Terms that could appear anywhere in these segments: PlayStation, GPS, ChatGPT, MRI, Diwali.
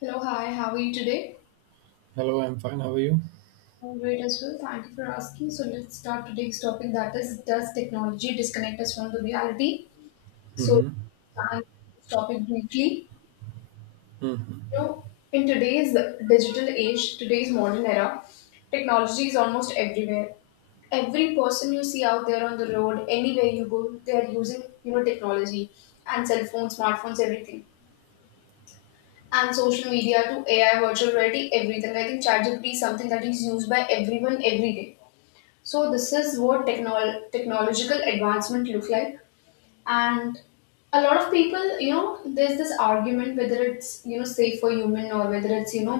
Hello, hi, how are you today? Hello, I'm fine. How are you? I'm great as well. Thank you for asking. So let's start today's topic, that is, does technology disconnect us from the reality? So Mm-hmm. start this topic briefly. Mm-hmm. You know, in today's digital age, today's modern era, technology is almost everywhere. Every person you see out there on the road, anywhere you go, they are using, technology and cell phones, smartphones, everything. And social media to AI, virtual reality, everything. I think ChatGPT is something that is used by everyone every day. So this is what technological advancement look like, and a lot of people, there's this argument whether it's safe for human or whether it's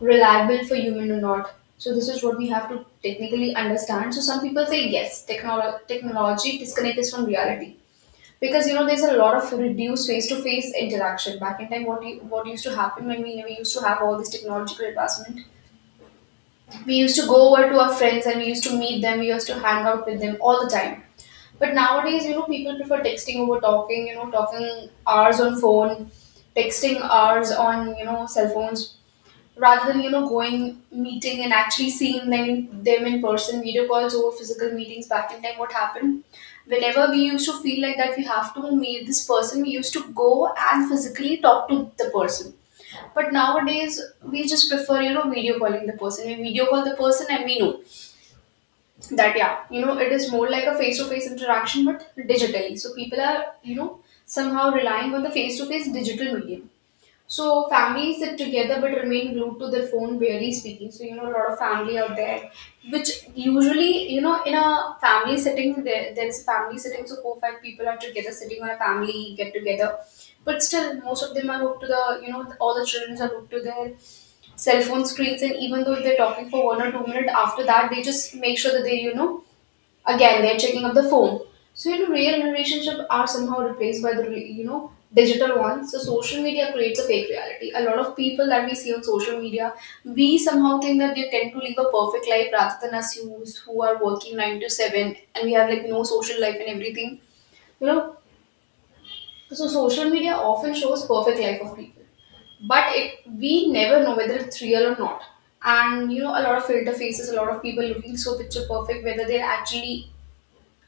reliable for human or not. So this is what we have to technically understand. So some people say yes, technology disconnect us from reality because there's a lot of reduced face-to-face interaction. Back in time, what used to happen when we used to have all this technological advancement, we used to go over to our friends and we used to meet them, we used to hang out with them all the time. But nowadays, people prefer texting over talking, talking hours on phone, texting hours on cell phones, rather than going, meeting, and actually seeing them in person. Video calls over physical meetings. Back in time, what happened, whenever we used to feel like that we have to meet this person, we used to go and physically talk to the person. But nowadays, we just prefer video calling the person. We video call the person, and we know that, yeah, it is more like a face to face interaction, but digitally. So people are, somehow relying on the face to face digital medium. So families sit together but remain glued to their phone, barely speaking. So a lot of family out there, which usually, in a family setting, there is a family setting, so four five people are together sitting on a family get together, but still most of them are hooked to the you know all the children are hooked to their cell phone screens, and even though they're talking for 1 or 2 minutes after that, they just make sure that they, again, they're checking up the phone. So, real relationships are somehow replaced by the digital ones. So social media creates a fake reality. A lot of people that we see on social media, we somehow think that they tend to live a perfect life rather than us, who are working 9 to 7 and we have like no social life and everything. You know, so social media often shows perfect life of people, but it we never know whether it's real or not. And a lot of filter faces, a lot of people looking so picture perfect, whether they're actually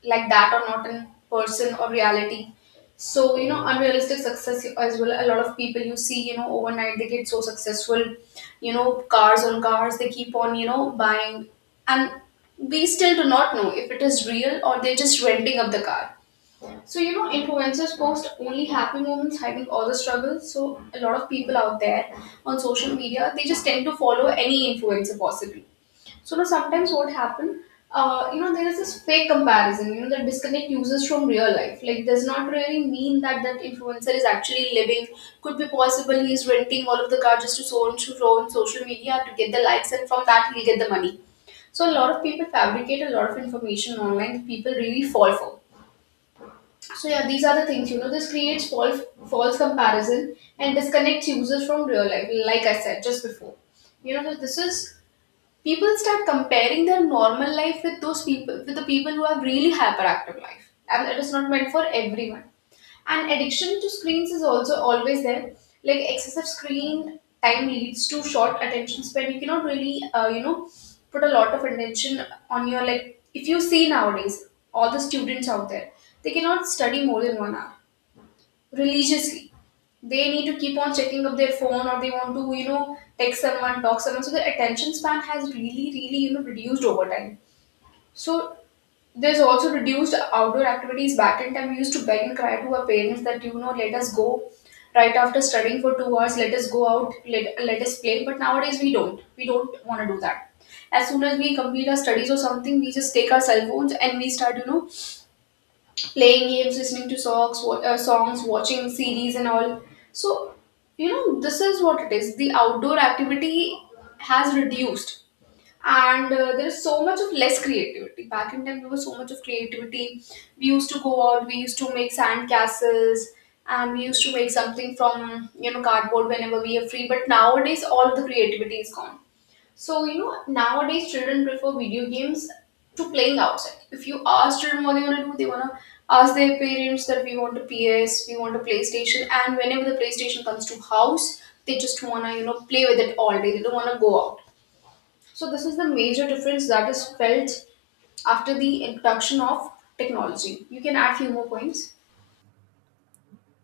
like that or not in person or reality. So unrealistic success as well. A lot of people you see, overnight they get so successful, cars on cars they keep on, buying, and we still do not know if it is real or they're just renting up the car. So influencers post only happy moments, hiding all the struggles. So a lot of people out there on social media, they just tend to follow any influencer possibly. So now sometimes what happen, there is this fake comparison, that disconnect users from real life. Like, does not really mean that that influencer is actually living. Could be possible he is renting all of the car just to so and so on social media to get the likes, and from that he'll get the money. So a lot of people fabricate a lot of information online that people really fall for. So yeah, these are the things. This creates false comparison and disconnects users from real life. Like I said just before. You know, so this is people start comparing their normal life with those people with the people who have really hyperactive life, and it is not meant for everyone. And addiction to screens is also always there. Like, excessive screen time leads to short attention span. You cannot really put a lot of attention on your like, if you see nowadays, all the students out there, they cannot study more than 1 hour religiously. They need to keep on checking up their phone, or they want to, text someone, talk someone. So their attention span has really, really, reduced over time. So there's also reduced outdoor activities. Back in time, we used to beg and cry to our parents that, let us go right after studying for 2 hours, let us go out, let us play. But nowadays, we don't. We don't want to do that. As soon as we complete our studies or something, we just take our cell phones and we start, playing games, listening to songs, songs, watching series and all. So, this is what it is. The outdoor activity has reduced. And there is so much of less creativity. Back in time, there was so much of creativity. We used to go out, we used to make sand castles, and we used to make something from, cardboard whenever we are free. But nowadays, all the creativity is gone. So, nowadays children prefer video games to playing outside. If you ask children what they want to do, they want to ask their parents that we want a PS, we want a PlayStation, and whenever the PlayStation comes to house, they just want to, play with it all day. They don't want to go out. So, this is the major difference that is felt after the introduction of technology. You can add few more points.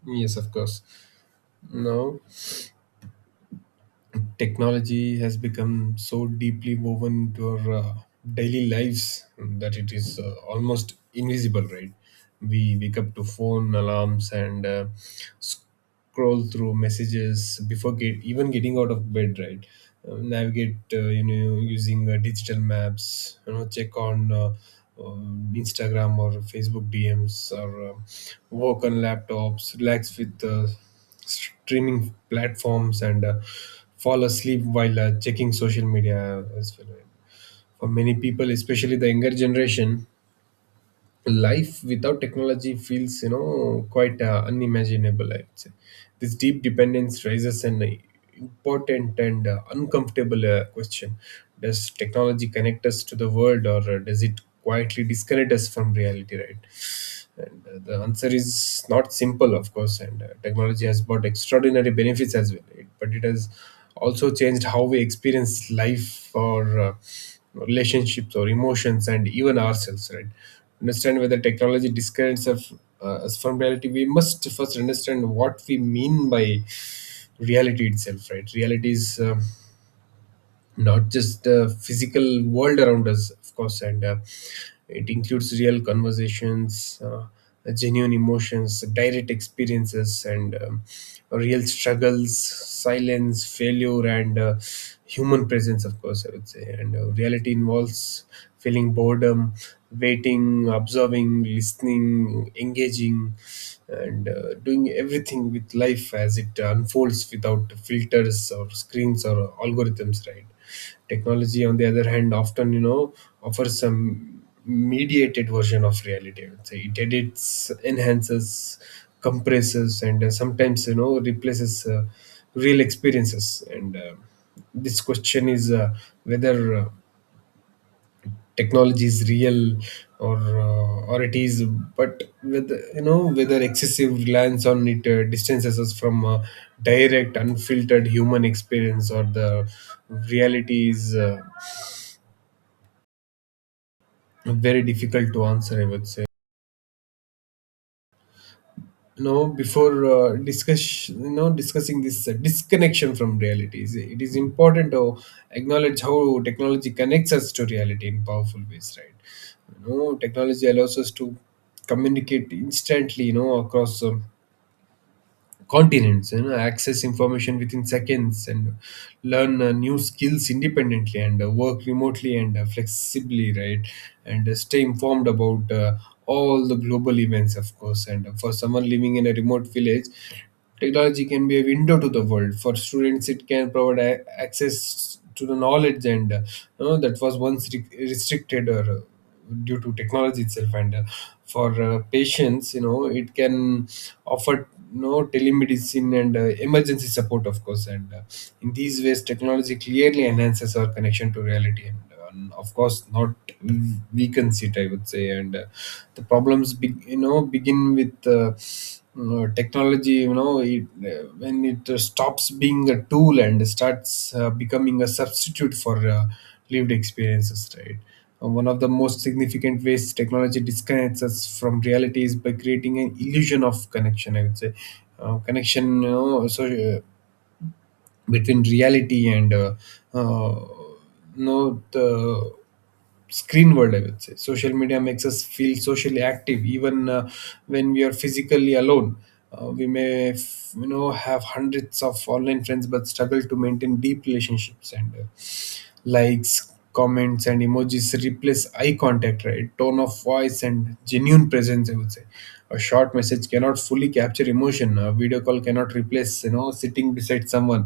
Yes, of course. Now, technology has become so deeply woven into our daily lives that it is almost invisible, right? We wake up to phone alarms and scroll through messages before even getting out of bed, right? Navigate using digital maps, check on Instagram or Facebook DMs, or work on laptops, relax with streaming platforms, and fall asleep while checking social media as well, right? For many people, especially the younger generation, life without technology feels quite unimaginable, I'd say. This deep dependence raises an important and uncomfortable question: does technology connect us to the world, or does it quietly disconnect us from reality, right? And the answer is not simple, of course. And technology has brought extraordinary benefits as well, it, but it has also changed how we experience life, or relationships or emotions, and even ourselves, right? Understand whether technology disconnects us from reality, we must first understand what we mean by reality itself, right? Reality is not just the physical world around us, of course, and it includes real conversations, genuine emotions, direct experiences, and real struggles, silence, failure, and human presence, of course, I would say. And reality involves feeling boredom, waiting, observing, listening, engaging, and doing everything with life as it unfolds, without filters or screens or algorithms, right? Technology, on the other hand, often offers some mediated version of reality, I would say. It edits, enhances, compresses, and sometimes replaces real experiences. And this question is whether technology is real, or or it is, but with whether excessive reliance on it distances us from direct unfiltered human experience, or the reality, is very difficult to answer, I would say. Before discussing this disconnection from reality, it is important to acknowledge how technology connects us to reality in powerful ways, right? Technology allows us to communicate instantly, across continents, access information within seconds, and learn new skills independently, and work remotely and flexibly, right? And stay informed about all the global events, of course. And for someone living in a remote village, technology can be a window to the world. For students, it can provide access to the knowledge and that was once restricted or due to technology itself. And for patients, it can offer telemedicine and emergency support, of course. And in these ways, technology clearly enhances our connection to reality, and of course not weakens it, I would say. And the problems be, you know begin with technology, when it stops being a tool and starts becoming a substitute for lived experiences, right? One of the most significant ways technology disconnects us from reality is by creating an illusion of connection, I would say. Connection you know so Between reality and uh, the screen world, I would say. Social media makes us feel socially active, even when we are physically alone. We may have hundreds of online friends but struggle to maintain deep relationships. And likes, comments, and emojis replace eye contact, right, tone of voice and genuine presence, I would say. A short message cannot fully capture emotion. A video call cannot replace sitting beside someone.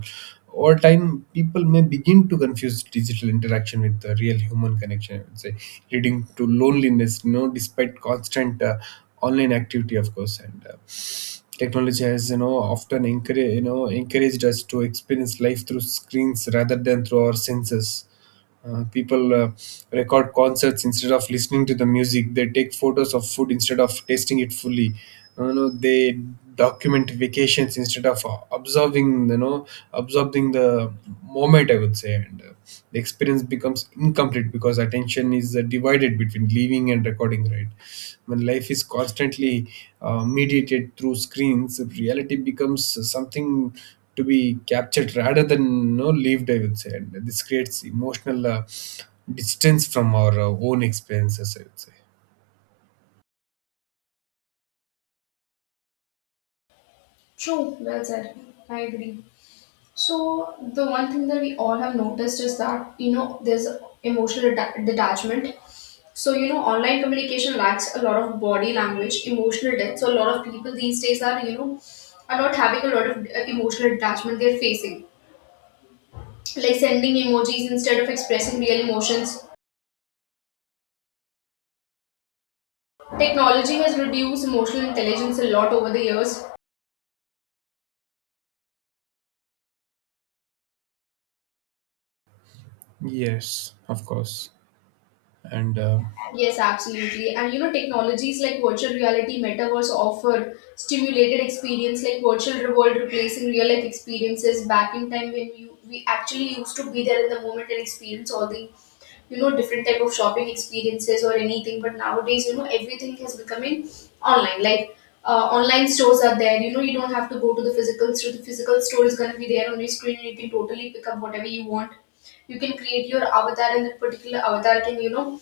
Over time, people may begin to confuse digital interaction with the real human connection, I would say, leading to loneliness, despite constant online activity, of course. And technology has, often encouraged us to experience life through screens rather than through our senses. People record concerts instead of listening to the music. They take photos of food instead of tasting it fully. They documentifications instead of observing you know observing the moment, I would say. And the experience becomes incomplete because attention is divided between leaving and recording, right? When life is constantly mediated through screens, reality becomes something to be captured rather than, lived, I would say. And this creates emotional distance from our own experiences, I would say. True, well said. I agree. So the one thing that we all have noticed is that there's emotional detachment. So online communication lacks a lot of body language, emotional depth. So a lot of people these days are are not having a lot of emotional detachment they're facing, like sending emojis instead of expressing real emotions. Technology has reduced emotional intelligence a lot over the years. Yes, of course. And Yes, absolutely. And technologies like virtual reality, metaverse offer stimulated experience, like virtual world replacing real life experiences. Back in time, when you we actually used to be there in the moment and experience all the different type of shopping experiences or anything. But nowadays, everything is becoming online, like online stores are there. You don't have to go to the physical store. The physical store is going to be there on your screen and you can totally pick up whatever you want. You can create your avatar and that particular avatar can,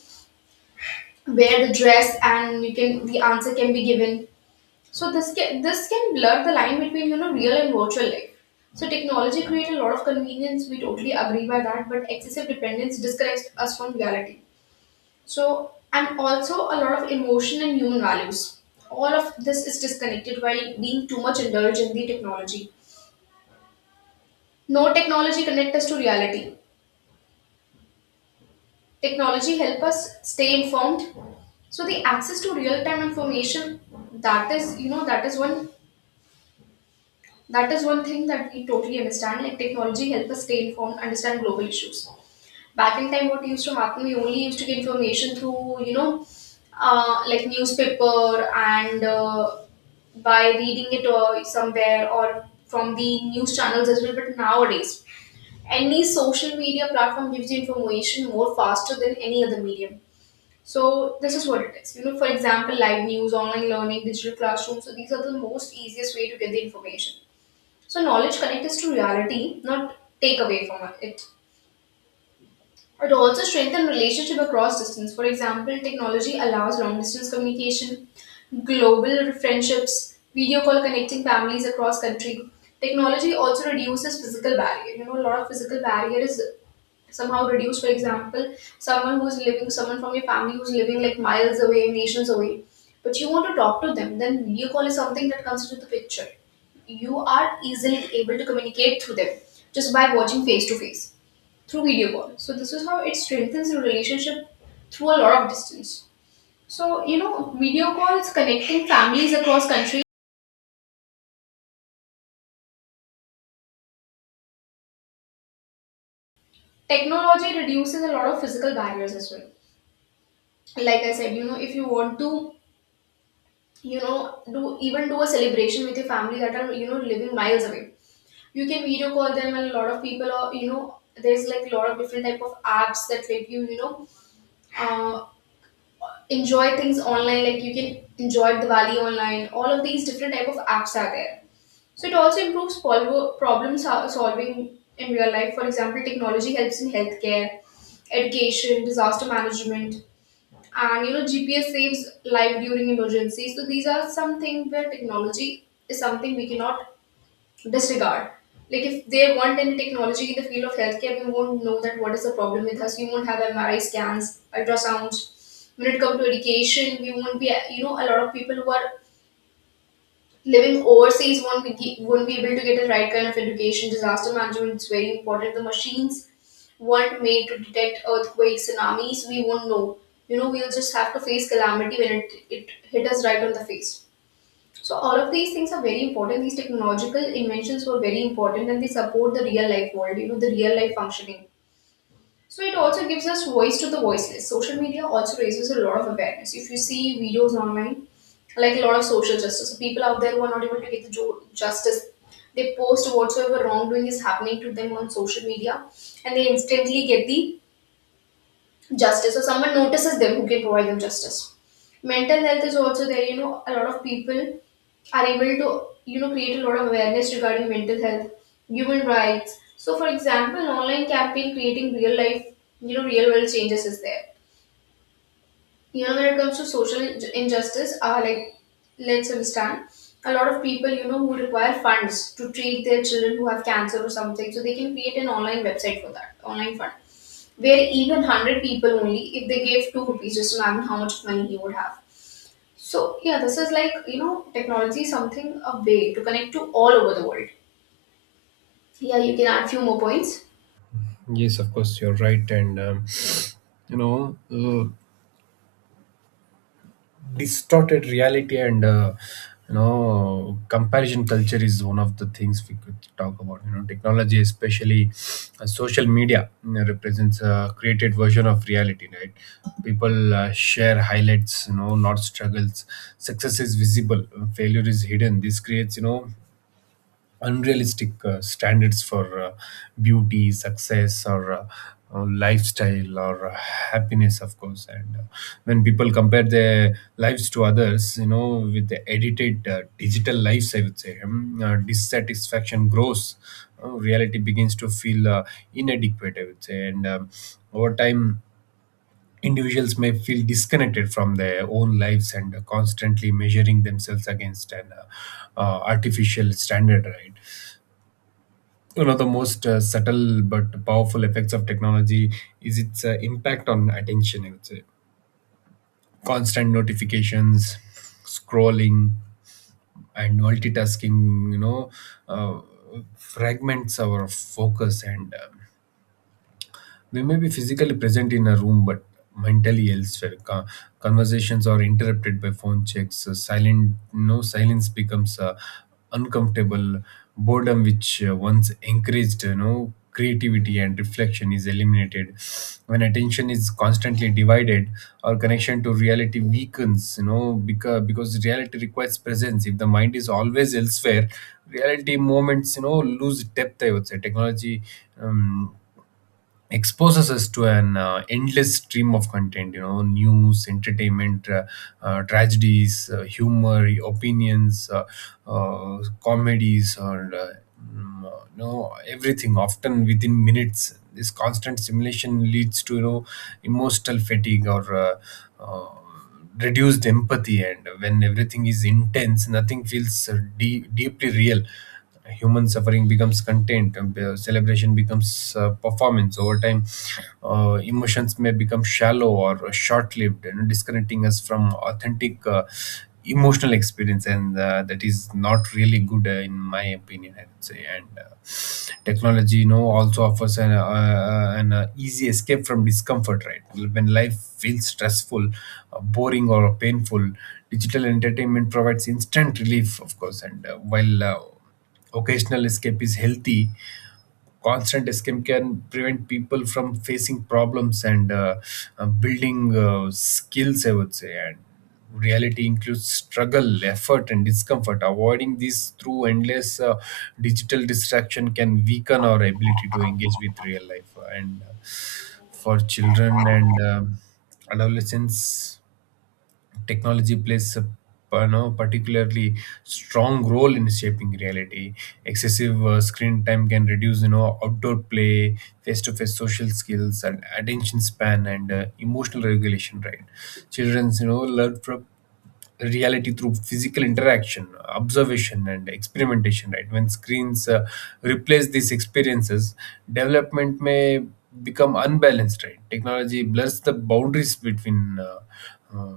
wear the dress and you can the answer can be given. So this can blur the line between real and virtual life. So technology creates a lot of convenience. We totally agree by that, but excessive dependence disconnects us from reality. So, and also a lot of emotion and human values, all of this is disconnected while being too much indulged in the technology. No, technology connect us to reality. Technology help us stay informed. So the access to real time information, that is, that is one thing that we totally understand. Like, technology helps us stay informed, understand global issues. Back in time, what used to happen, we only used to get information through, like newspaper and, by reading it or somewhere or from the news channels as well. But nowadays, any social media platform gives you information more faster than any other medium. So this is what it is. For example, live news, online learning, digital classrooms. So these are the most easiest way to get the information, so knowledge connects us to reality, not take away from it. It also strengthens relationship across distance. For example, technology allows long distance communication, global friendships, video call connecting families across country. Technology also reduces physical barrier. You know, a lot of physical barrier is somehow reduced. For example, someone who's living, someone from your family who's living like miles away, nations away, but you want to talk to them, then video call is something that comes into the picture. You are easily able to communicate through them just by watching face to face through video call. So this is how it strengthens your relationship through a lot of distance. So you know, video calls connecting families across countries. Technology reduces a lot of physical barriers as well. Like I said, you know, if you want to, you know, do, even do a celebration with your family that are, you know, living miles away, you can video call them. And a lot of people are, you know, there's like a lot of different type of apps that let you, you know, uh, enjoy things online. Like you can enjoy Diwali online. All of these different type of apps are there. So it also improves problem solving in real life. For example, technology helps in healthcare, education, disaster management. And you know, GPS saves life during emergencies. So these are something where technology is something we cannot disregard. Like if they want any technology in the field of healthcare, we won't know that what is the problem with us. We won't have MRI scans, ultrasounds. When it comes to education, we won't be, you know, a lot of people who are living overseas won't be, won't be able to get the right kind of education. Disaster management is very important. The machines weren't made to detect earthquakes, tsunamis. We won't know. You know, we'll just have to face calamity when it hit us right on the face. So all of these things are very important. These technological inventions were very important, and they support the real life world. You know, the real life functioning. So it also gives us voice to the voiceless. Social media also raises a lot of awareness. If you see videos online, like a lot of social justice, so people out there who are not able to get the justice, they post whatsoever wrongdoing is happening to them on social media, and they instantly get the justice, or someone notices them who can provide them justice. Mental health is also there. You know, a lot of people are able to, you know, create a lot of awareness regarding mental health, human rights. So for example, an online campaign creating real life, you know, real world changes is there. You know, when it comes to social injustice, like, let's understand, a lot of people, you know, who require funds to treat their children who have cancer or something, so they can create an online website for that, online fund, where even 100 people, only if they gave 2 rupees, just imagine how much money he would have. So yeah, this is like, you know, technology is something, a way to connect to all over the world. Yeah, you can add few more points. yes, of course, you're right. And you know, uh, distorted reality and comparison culture is one of the things we could talk about. You know, technology, especially social media, represents a created version of reality, right? People share highlights, not struggles. Success is visible, failure is hidden. This creates, unrealistic standards for beauty, success, or lifestyle or happiness, of course. And when people compare their lives to others, with the edited digital lives, I would say, dissatisfaction grows. Reality begins to feel inadequate, I would say, and over time, individuals may feel disconnected from their own lives and constantly measuring themselves against an artificial standard, right? One of the most subtle but powerful effects of technology is its impact on attention, I would say. Constant notifications, scrolling, and multitasking, uh, fragments our focus. And we may be physically present in a room, but mentally elsewhere. Conversations are interrupted by phone checks. Silent, no Silence becomes uncomfortable. Boredom, which once encouraged, creativity and reflection, is eliminated. When attention is constantly divided, our connection to reality weakens, because reality requires presence. If the mind is always elsewhere, reality moments, lose depth, I would say. Technology, Um, exposes us to an endless stream of content, news, entertainment, tragedies, humor, opinions, comedies, or everything, often within minutes. This constant stimulation leads to, emotional fatigue or uh, reduced empathy. And when everything is intense, nothing feels deeply real. Human suffering becomes content and celebration becomes performance. Over time, emotions may become shallow or short-lived, and disconnecting us from authentic emotional experience. And that is not really good in my opinion, I would say. And technology, also offers an easy escape from discomfort, right? When life feels stressful, boring or painful, digital entertainment provides instant relief, of course. And while occasional escape is healthy, constant scam can prevent people from facing problems and building skills, I would say. And reality includes struggle, effort, and discomfort. Avoiding these through endless digital distraction can weaken our ability to engage with real life. And for children and adolescents, technology plays a, particularly strong role in shaping reality. Excessive screen time can reduce, outdoor play, face-to-face social skills, and attention span, and emotional regulation, right? Childrens, learn from reality through physical interaction, observation, and experimentation, right? When screens replace these experiences, development may become unbalanced, right? Technology blurs the boundaries between. Uh, uh,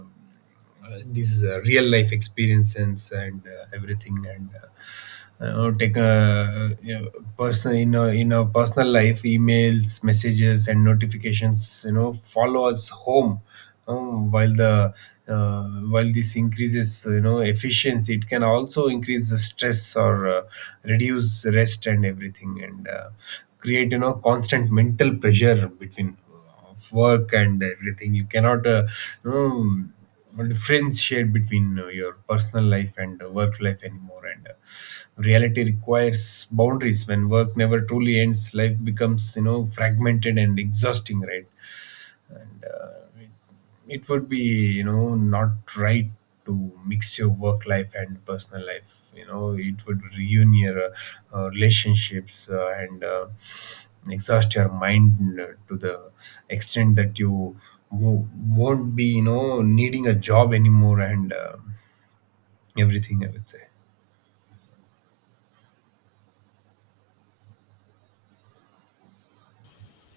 uh, These real life experiences and everything. And take a person in our personal life. Emails, messages, and notifications, follow us home. um, while the while this increases, efficiency, it can also increase the stress or reduce rest and everything. And create, constant mental pressure between of work and everything. You cannot you differentiate between your personal life and work life anymore. And reality requires boundaries. When work never truly ends, life becomes, fragmented and exhausting, right? And it would be, not right to mix your work life and personal life. You know, it would ruin your relationships, and exhaust your mind to the extent that you wo- won't be, needing a job anymore and everything, I would say.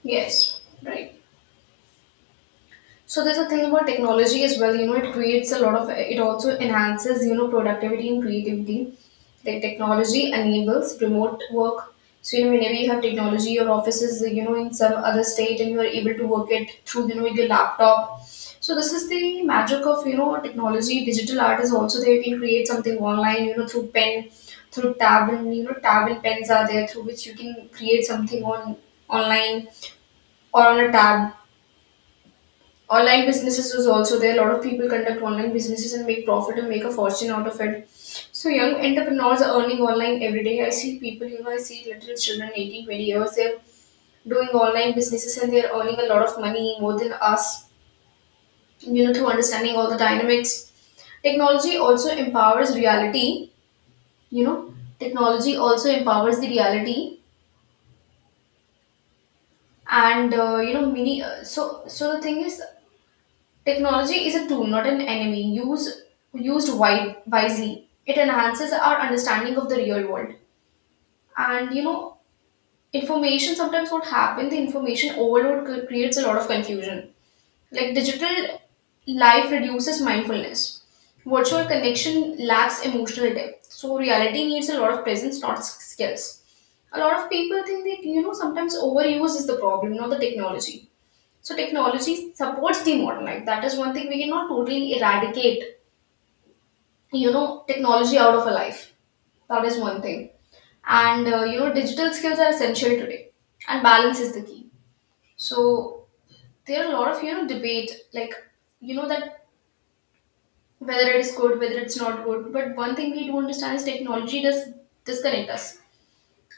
Yes. Right. So there's a thing about technology as well. You know, it creates a lot of. It also enhances, you know, productivity and creativity. The technology enables remote work. So you know, whenever you have technology, your office is, you know, in some other state, and you are able to work it through, you know, your laptop. So this is the magic of, you know, technology. Digital art is also there. You can create something online. You know, through pen, through tab, and you know, tab and pens are there through which you can create something on online or on a tab. Online businesses was also there. A lot of people conduct online businesses and make profit and make a fortune out of it. So young entrepreneurs are earning online every day. I see people, you know, I see little children, 18, 20 years, they're doing online businesses and they're earning a lot of money more than us, you know, through understanding all the dynamics. Technology also empowers reality, you know, technology also empowers the reality, and you know, many so the thing is, technology is a tool, not an enemy. Used wisely, it enhances our understanding of the real world. And you know, information, sometimes what happens, the information overload creates a lot of confusion. Like digital life reduces mindfulness. Virtual connection lacks emotional depth. So reality needs a lot of presence, not skills. A lot of people think that, you know, sometimes overuse is the problem, not the technology. So technology supports the modern life. That is one thing we cannot totally eradicate, you know, technology out of a life. That is one thing. And you know, digital skills are essential today, and balance is the key. So there are a lot of, you know, debate, like, you know, that whether it is good, whether it's not good. But one thing we do understand is technology does disconnect us,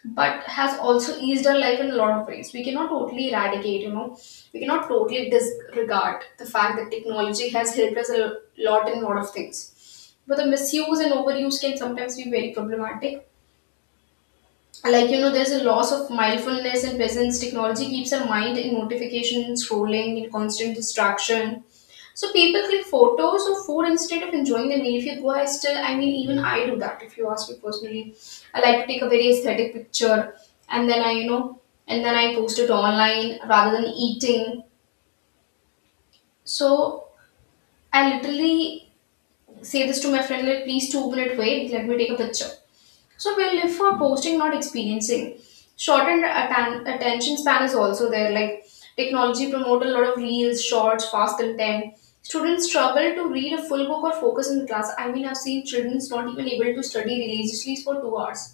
but has also eased our life in a lot of ways. We cannot totally eradicate, you know, we cannot totally disregard the fact that technology has helped us a lot in a lot of things. But the misuse and overuse can sometimes be very problematic. Like you know, there's a loss of mindfulness and presence. Technology keeps our mind in notification, scrolling, in constant distraction. So people click photos of food instead of enjoying the meal. If you go, I still, I mean, even I do that. If you ask me personally, I like to take a very aesthetic picture, and then I, you know, and then I post it online rather than eating. So I literally say this to my friend, like, please, 2 minute wait, let me take a picture. So we live for posting, not experiencing. Shortened attention span is also there. Like technology promote a lot of reels, shorts, fast content. Students struggle to read a full book or focus in the class. I mean, I've seen children's not even able to study religiously for 2 hours.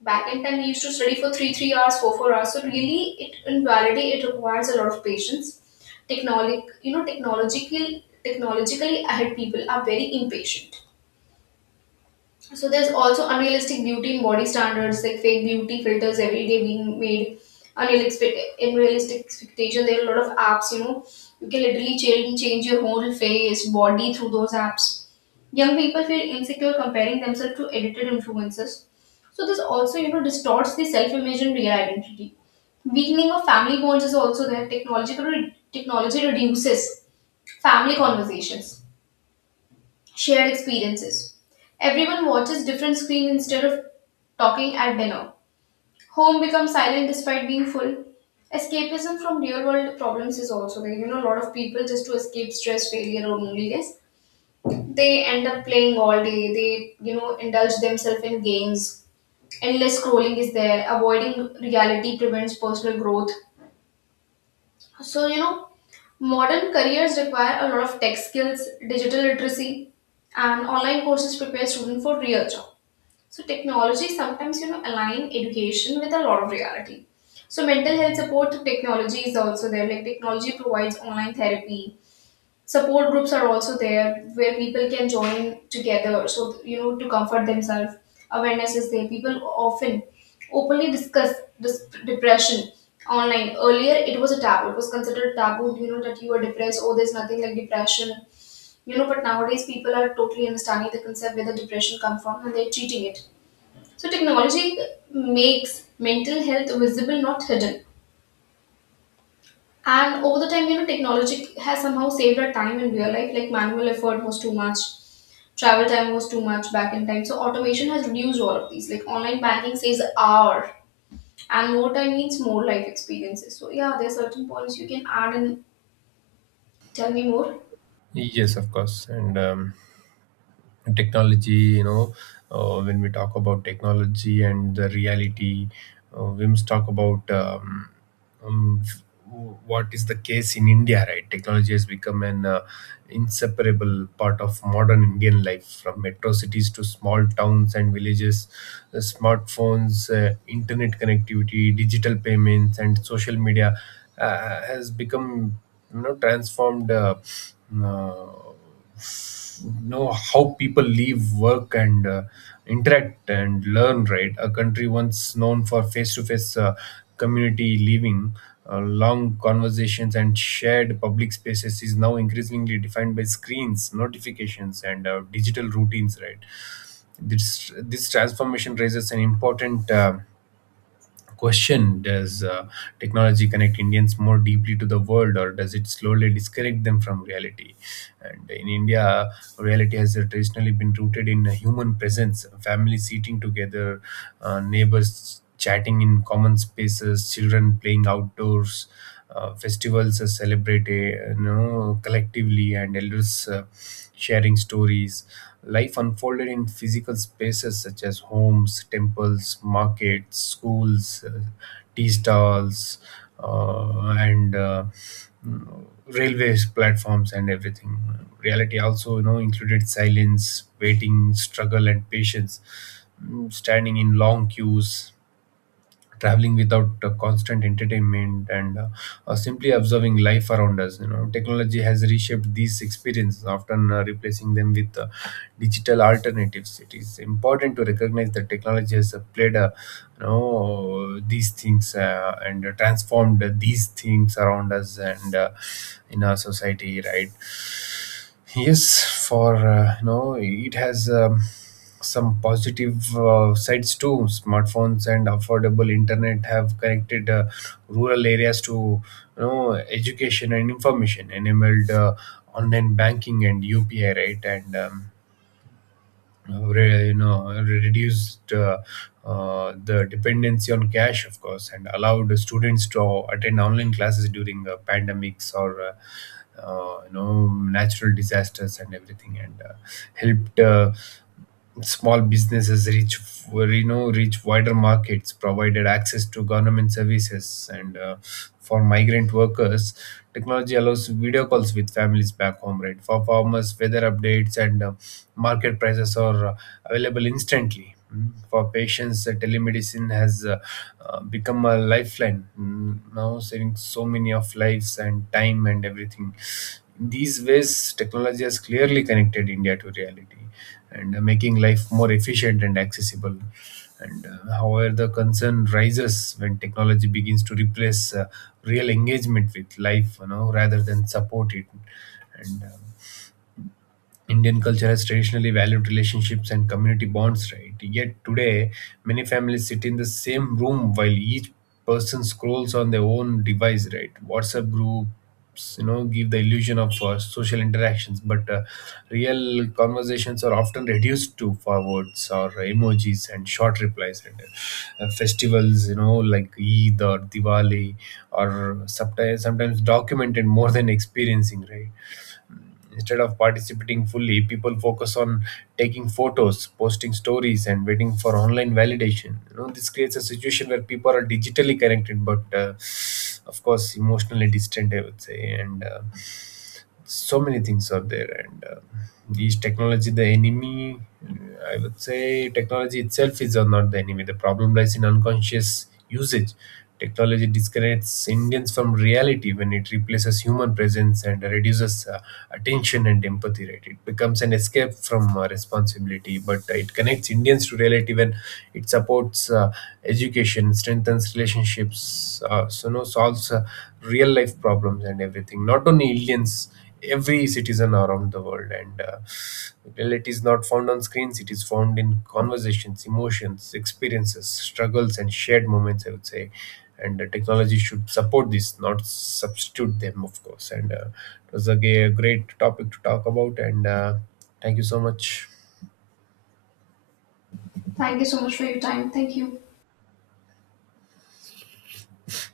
Back in time, we used to study for 3 hours, 4 hours. So really, it, in reality, it requires a lot of patience. Technologic, you know, technological, technologically ahead people are very impatient. So there's also unrealistic beauty and body standards, like fake beauty filters every day being made, unrealistic, unrealistic expectation. There are a lot of apps, you know, you can literally change your whole face, body through those apps. Young people feel insecure comparing themselves to edited influencers. So this also, you know, distorts the self-image and real identity. Weakening of family bonds is also there. Technological Technology reduces family conversations, shared experiences. Everyone watches different screen instead of talking at dinner. Home becomes silent despite being full. Escapism from real world problems is also there. You know, a lot of people, just to escape stress, failure, or loneliness, they end up playing all day. They, you know, indulge themselves in games. Endless scrolling is there. Avoiding reality prevents personal growth. So, you know, modern careers require a lot of tech skills, digital literacy, and online courses prepare students for real job. So, technology sometimes, you know, align education with a lot of reality. So, mental health support technology is also there. Like, technology provides online therapy. Support groups are also there where people can join together, so, you know, to comfort themselves. Awareness is there. People often openly discuss this depression online. Earlier, it was a taboo. It was considered taboo, you know, that you are depressed. Oh, there's nothing like depression. You know, but nowadays people are totally understanding the concept where the depression comes from and they're treating it. So technology makes mental health visible, not hidden. And over the time, you know, technology has somehow saved our time in real life. Like manual effort was too much, travel time was too much back in time. So automation has reduced all of these. Like online banking saves hour, and more time means more life experiences. So yeah, there are certain points you can add and tell me more. Yes, of course, and. Technology, when we talk about technology and the reality, we must talk about um, what is the case in India, right? Technology has become an inseparable part of modern Indian life. From metro cities to small towns and villages, the smartphones, internet connectivity, digital payments, and social media has become, transformed, uh, know how people live, work, and interact and learn. Right, a country once known for face-to-face, community living, long conversations, and shared public spaces is now increasingly defined by screens, notifications, and digital routines. Right, this transformation raises an important, question. Does technology connect Indians more deeply to the world, or does it slowly disconnect them from reality? And in India, reality has traditionally been rooted in a human presence. Families sitting together, neighbors chatting in common spaces, children playing outdoors, festivals are celebrated collectively, and elders sharing stories. Life unfolded in physical spaces such as homes, temples, markets, schools, tea stalls, uh, and uh, railways platforms, and everything. Reality also, included silence, waiting, struggle, and patience. Standing in long queues, traveling without constant entertainment, and simply observing life around us. You know, technology has reshaped these experiences, often replacing them with digital alternatives. It is important to recognize that technology has played a, these things, and transformed these things around us and in our society, right? Yes, for it has, some positive sides too. Smartphones and affordable internet have connected rural areas to, education and information, enabled online banking and UPI, right? And reduced the dependency on cash, of course, and allowed students to attend online classes during pandemics or natural disasters and everything, and helped small businesses reach, reach wider markets, provided access to government services, and for migrant workers, technology allows video calls with families back home. Right, for farmers, weather updates and market prices are available instantly. For patients, telemedicine has become a lifeline, now saving so many of lives and time and everything. In these ways, technology has clearly connected India to reality and, making life more efficient and accessible. And however, the concern rises when technology begins to replace real engagement with life, you know, rather than support it. And Indian culture has traditionally valued relationships and community bonds, right? Yet today, many families sit in the same room while each person scrolls on their own device, right? WhatsApp groups, give the illusion of social interactions, but real conversations are often reduced to forwards or emojis and short replies. And festivals, you know, like Eid or Diwali, or sometimes documented more than experiencing, right? Instead of participating fully, people focus on taking photos, posting stories, and waiting for online validation. You know, this creates a situation where people are digitally connected, but of course, emotionally distant, I would say. And so many things are there, and is technology the enemy? I would say technology itself is not the enemy. The problem lies in unconscious usage. Technology disconnects Indians from reality when it replaces human presence and reduces attention and empathy. Right, it becomes an escape from responsibility, but it connects Indians to reality when it supports education, strengthens relationships, so no solves real life problems and everything. Not only Indians, every citizen around the world. And well, it is not found on screens, it is found in conversations, emotions, experiences, struggles, and shared moments, I would say. And technology should support this, not substitute them, of course. And it was a great topic to talk about, and thank you so much. Thank you so much for your time. Thank you.